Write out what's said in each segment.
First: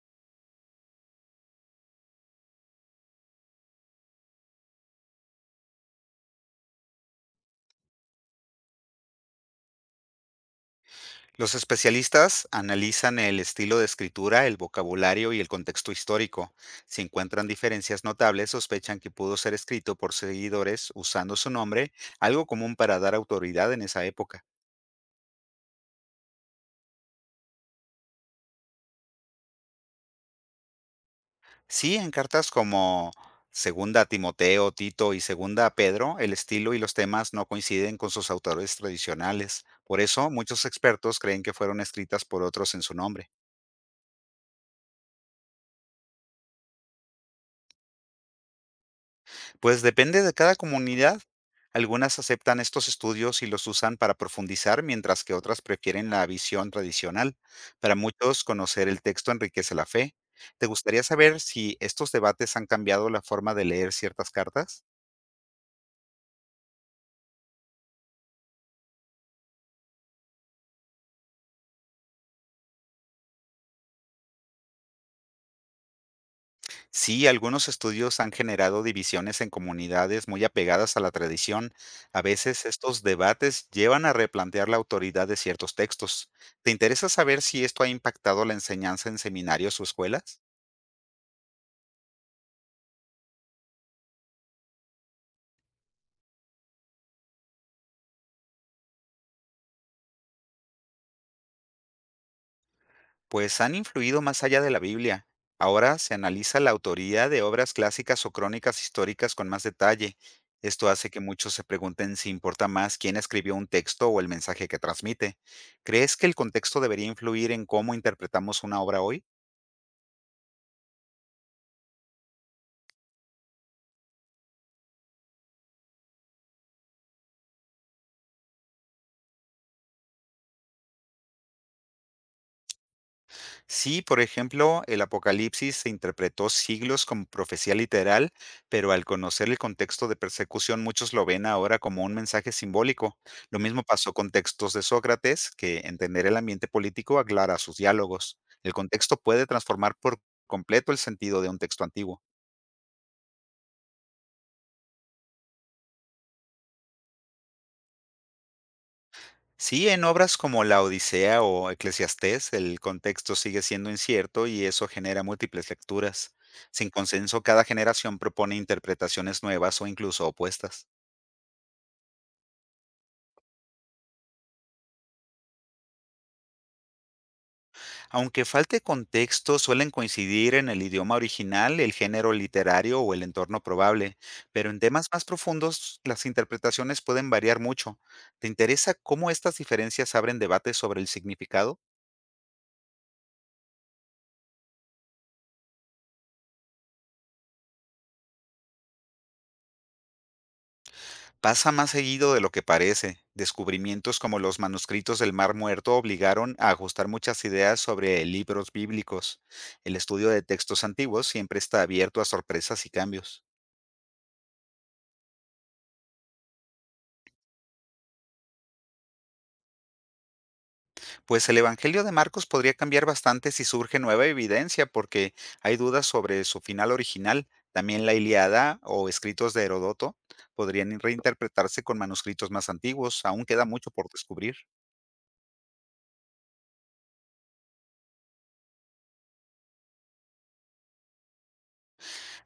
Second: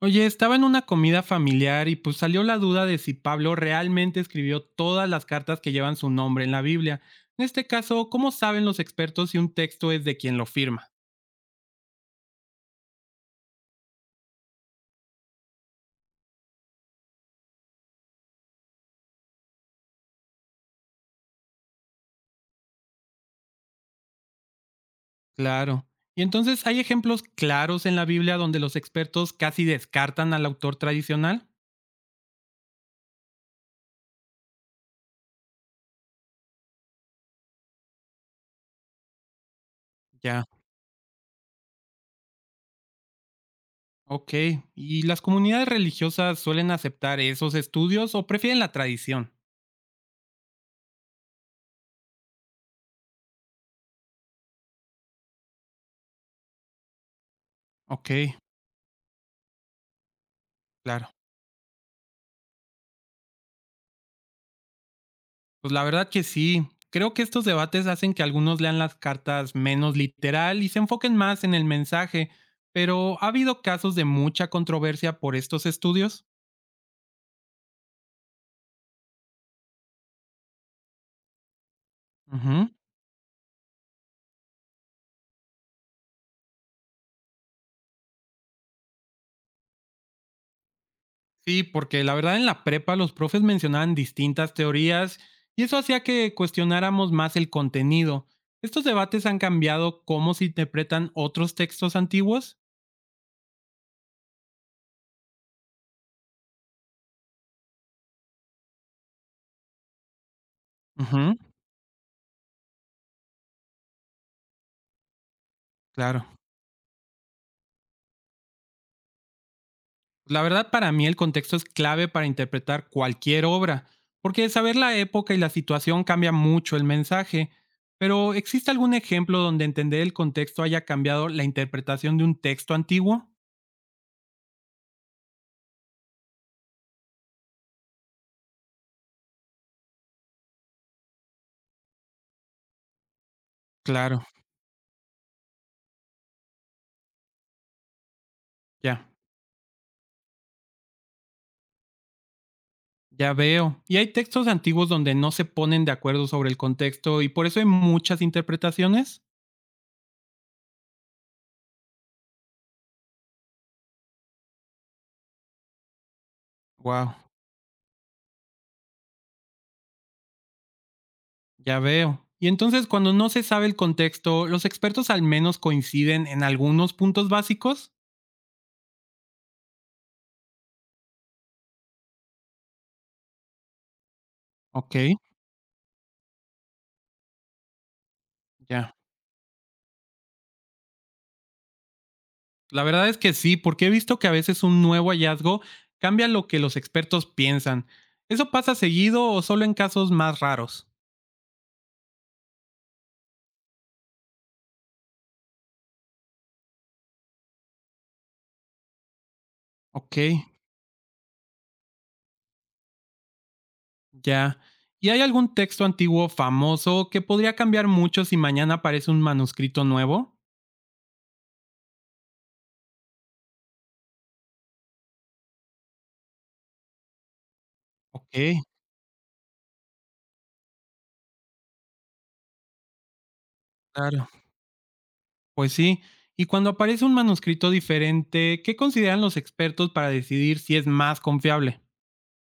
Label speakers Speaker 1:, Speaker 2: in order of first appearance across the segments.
Speaker 1: Oye, estaba en una comida familiar y pues salió la duda de si Pablo realmente escribió todas las cartas que llevan su nombre en la Biblia. En este caso, ¿cómo saben los expertos si un texto es de quien lo firma?
Speaker 2: Los especialistas analizan el estilo de escritura, el vocabulario y el contexto histórico. Si encuentran diferencias notables, sospechan que pudo ser escrito por seguidores usando su nombre, algo común para dar autoridad en esa época.
Speaker 1: Claro. Y entonces, ¿hay ejemplos claros en la Biblia donde los expertos casi descartan al autor tradicional?
Speaker 2: Sí, en cartas como Segunda a Timoteo, Tito y Segunda a Pedro, el estilo y los temas no coinciden con sus autores tradicionales. Por eso,
Speaker 1: Ya,
Speaker 2: muchos expertos creen que fueron escritas por otros en su nombre.
Speaker 1: ok. ¿Y las comunidades religiosas suelen aceptar esos estudios o prefieren la tradición?
Speaker 2: Pues depende de cada comunidad. Algunas aceptan estos estudios y los usan para profundizar, mientras que otras prefieren la visión tradicional. Para
Speaker 1: Ok,
Speaker 2: muchos, conocer el texto enriquece la fe. ¿Te gustaría
Speaker 1: claro.
Speaker 2: saber si estos debates han cambiado la forma de leer ciertas cartas?
Speaker 1: Pues la verdad que sí. Creo que estos debates hacen que algunos lean las cartas menos literal y se enfoquen más en el mensaje, pero ha habido casos de mucha controversia por estos estudios.
Speaker 2: Sí, algunos estudios han generado divisiones en comunidades muy apegadas a la tradición. A veces
Speaker 1: Ujú.
Speaker 2: estos debates llevan a replantear la autoridad de ciertos textos. ¿Te interesa saber si esto ha impactado la enseñanza en seminarios o escuelas?
Speaker 1: Sí, porque la verdad en la prepa los profes mencionaban distintas teorías y eso hacía que cuestionáramos más el contenido. ¿Estos debates han cambiado cómo se interpretan otros textos antiguos?
Speaker 2: Pues han influido más allá de la Biblia. Ahora se analiza la autoría de obras clásicas o crónicas históricas con más detalle. Esto hace que
Speaker 1: Ujú,
Speaker 2: muchos se pregunten si importa más quién escribió un texto o el mensaje que transmite. ¿Crees
Speaker 1: claro.
Speaker 2: que el contexto debería influir en cómo interpretamos una obra hoy?
Speaker 1: La verdad, para mí el contexto es clave para interpretar cualquier obra, porque saber la época y la situación cambia mucho el mensaje. Pero, ¿existe algún ejemplo donde entender el contexto haya cambiado la interpretación de un texto antiguo?
Speaker 2: Sí, por ejemplo, el Apocalipsis se interpretó siglos como profecía literal, pero al conocer el contexto de persecución, muchos lo ven ahora como un mensaje simbólico. Lo mismo pasó
Speaker 1: Claro,
Speaker 2: con textos de Sócrates, que entender el ambiente político aclara sus diálogos. El
Speaker 1: ya,
Speaker 2: contexto puede transformar por completo el sentido de un texto antiguo.
Speaker 1: ya veo. Y hay textos antiguos donde no se ponen de acuerdo sobre el contexto y por eso hay muchas interpretaciones.
Speaker 2: Sí, en obras como La Odisea o Eclesiastés, el contexto sigue siendo incierto y eso genera múltiples lecturas. Sin
Speaker 1: Wow,
Speaker 2: consenso, cada generación propone interpretaciones nuevas o incluso opuestas.
Speaker 1: ya veo. Y entonces, cuando no se sabe el contexto, los expertos al menos coinciden en algunos puntos básicos.
Speaker 2: Aunque falte contexto, suelen coincidir en el idioma original, el género literario o el entorno probable, pero en
Speaker 1: Ok,
Speaker 2: temas más profundos las interpretaciones pueden variar mucho. ¿Te interesa
Speaker 1: ya.
Speaker 2: cómo estas diferencias abren debates sobre el significado?
Speaker 1: La verdad es que sí, porque he visto que a veces un nuevo hallazgo cambia lo que los expertos piensan. ¿Eso pasa seguido o solo en casos más raros?
Speaker 2: Pasa más seguido de lo que parece. Descubrimientos como los manuscritos del Mar Muerto obligaron a ajustar muchas ideas sobre libros bíblicos. El
Speaker 1: Ok,
Speaker 2: estudio de textos antiguos siempre está abierto a sorpresas y cambios.
Speaker 1: ya. ¿Y hay algún texto antiguo famoso que podría cambiar mucho si mañana aparece un manuscrito nuevo?
Speaker 2: Pues el Evangelio de Marcos podría cambiar bastante si surge nueva evidencia, porque hay dudas sobre su final original. También la
Speaker 1: Ok,
Speaker 2: Iliada o escritos de Herodoto podrían reinterpretarse con manuscritos más antiguos. Aún queda mucho por
Speaker 1: claro.
Speaker 2: descubrir.
Speaker 1: Pues sí. Y cuando aparece un manuscrito diferente, ¿qué consideran los expertos para decidir si es más confiable?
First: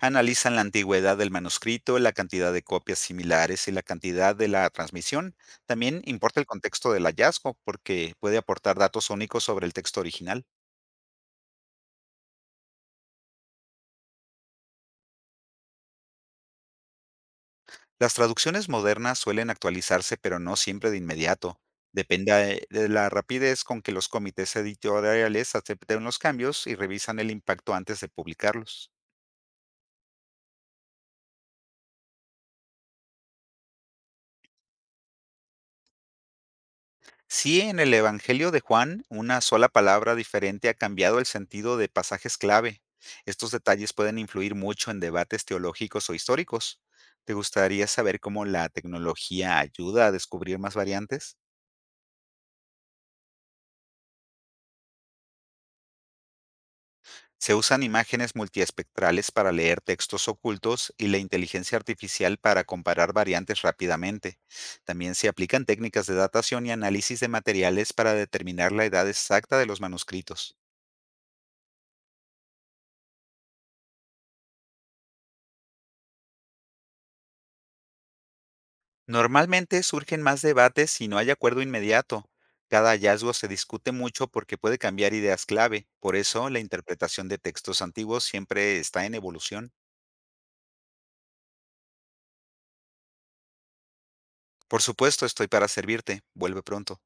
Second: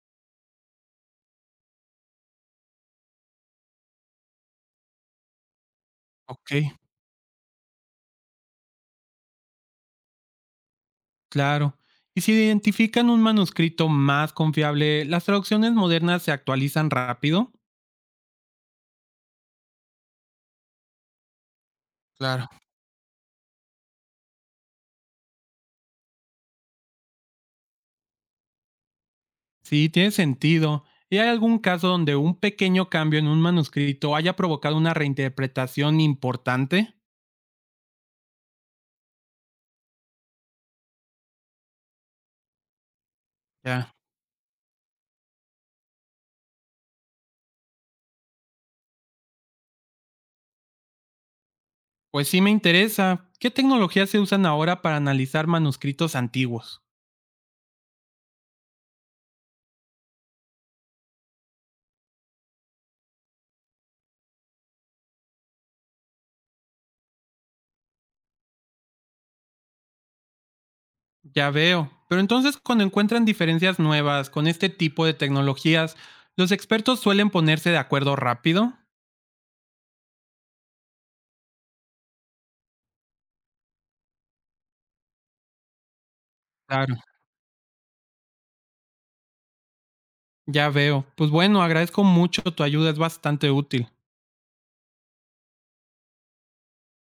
Speaker 2: Analizan la antigüedad del manuscrito, la cantidad de copias similares y la cantidad de la transmisión. También importa el
Speaker 1: Ok.
Speaker 2: contexto del hallazgo, porque puede aportar datos únicos sobre el texto original.
Speaker 1: Claro. Y si identifican un manuscrito más confiable, ¿las traducciones modernas se actualizan rápido?
Speaker 2: Las traducciones modernas suelen actualizarse, pero no siempre de inmediato. Depende
Speaker 1: Claro.
Speaker 2: de la rapidez con que los comités editoriales acepten los cambios y revisan el impacto antes de publicarlos.
Speaker 1: Sí, tiene sentido. ¿Y hay algún caso donde un pequeño cambio en un manuscrito haya provocado una reinterpretación importante?
Speaker 2: Si en el Evangelio de Juan, una sola palabra diferente ha cambiado el sentido de pasajes clave. Estos detalles
Speaker 1: Ya.
Speaker 2: pueden influir mucho en debates teológicos o históricos. ¿Te gustaría saber cómo la tecnología ayuda a descubrir más variantes?
Speaker 1: Pues sí me interesa. ¿Qué tecnologías se usan ahora para analizar manuscritos antiguos?
Speaker 2: Se usan imágenes multiespectrales para leer textos ocultos y la inteligencia artificial para comparar variantes rápidamente. También se aplican técnicas de datación y análisis de materiales para determinar la edad exacta de los manuscritos.
Speaker 1: Ya veo. Pero entonces cuando encuentran diferencias nuevas con este tipo de tecnologías, ¿los expertos suelen ponerse de acuerdo rápido?
Speaker 2: Normalmente surgen más debates si no hay acuerdo inmediato. Cada hallazgo se discute mucho porque puede cambiar ideas clave. Por eso la
Speaker 1: Claro.
Speaker 2: interpretación de textos antiguos siempre está en evolución.
Speaker 1: Ya veo. Pues bueno, agradezco mucho tu ayuda, es bastante útil.
Speaker 2: Por supuesto, estoy para servirte. Vuelve pronto.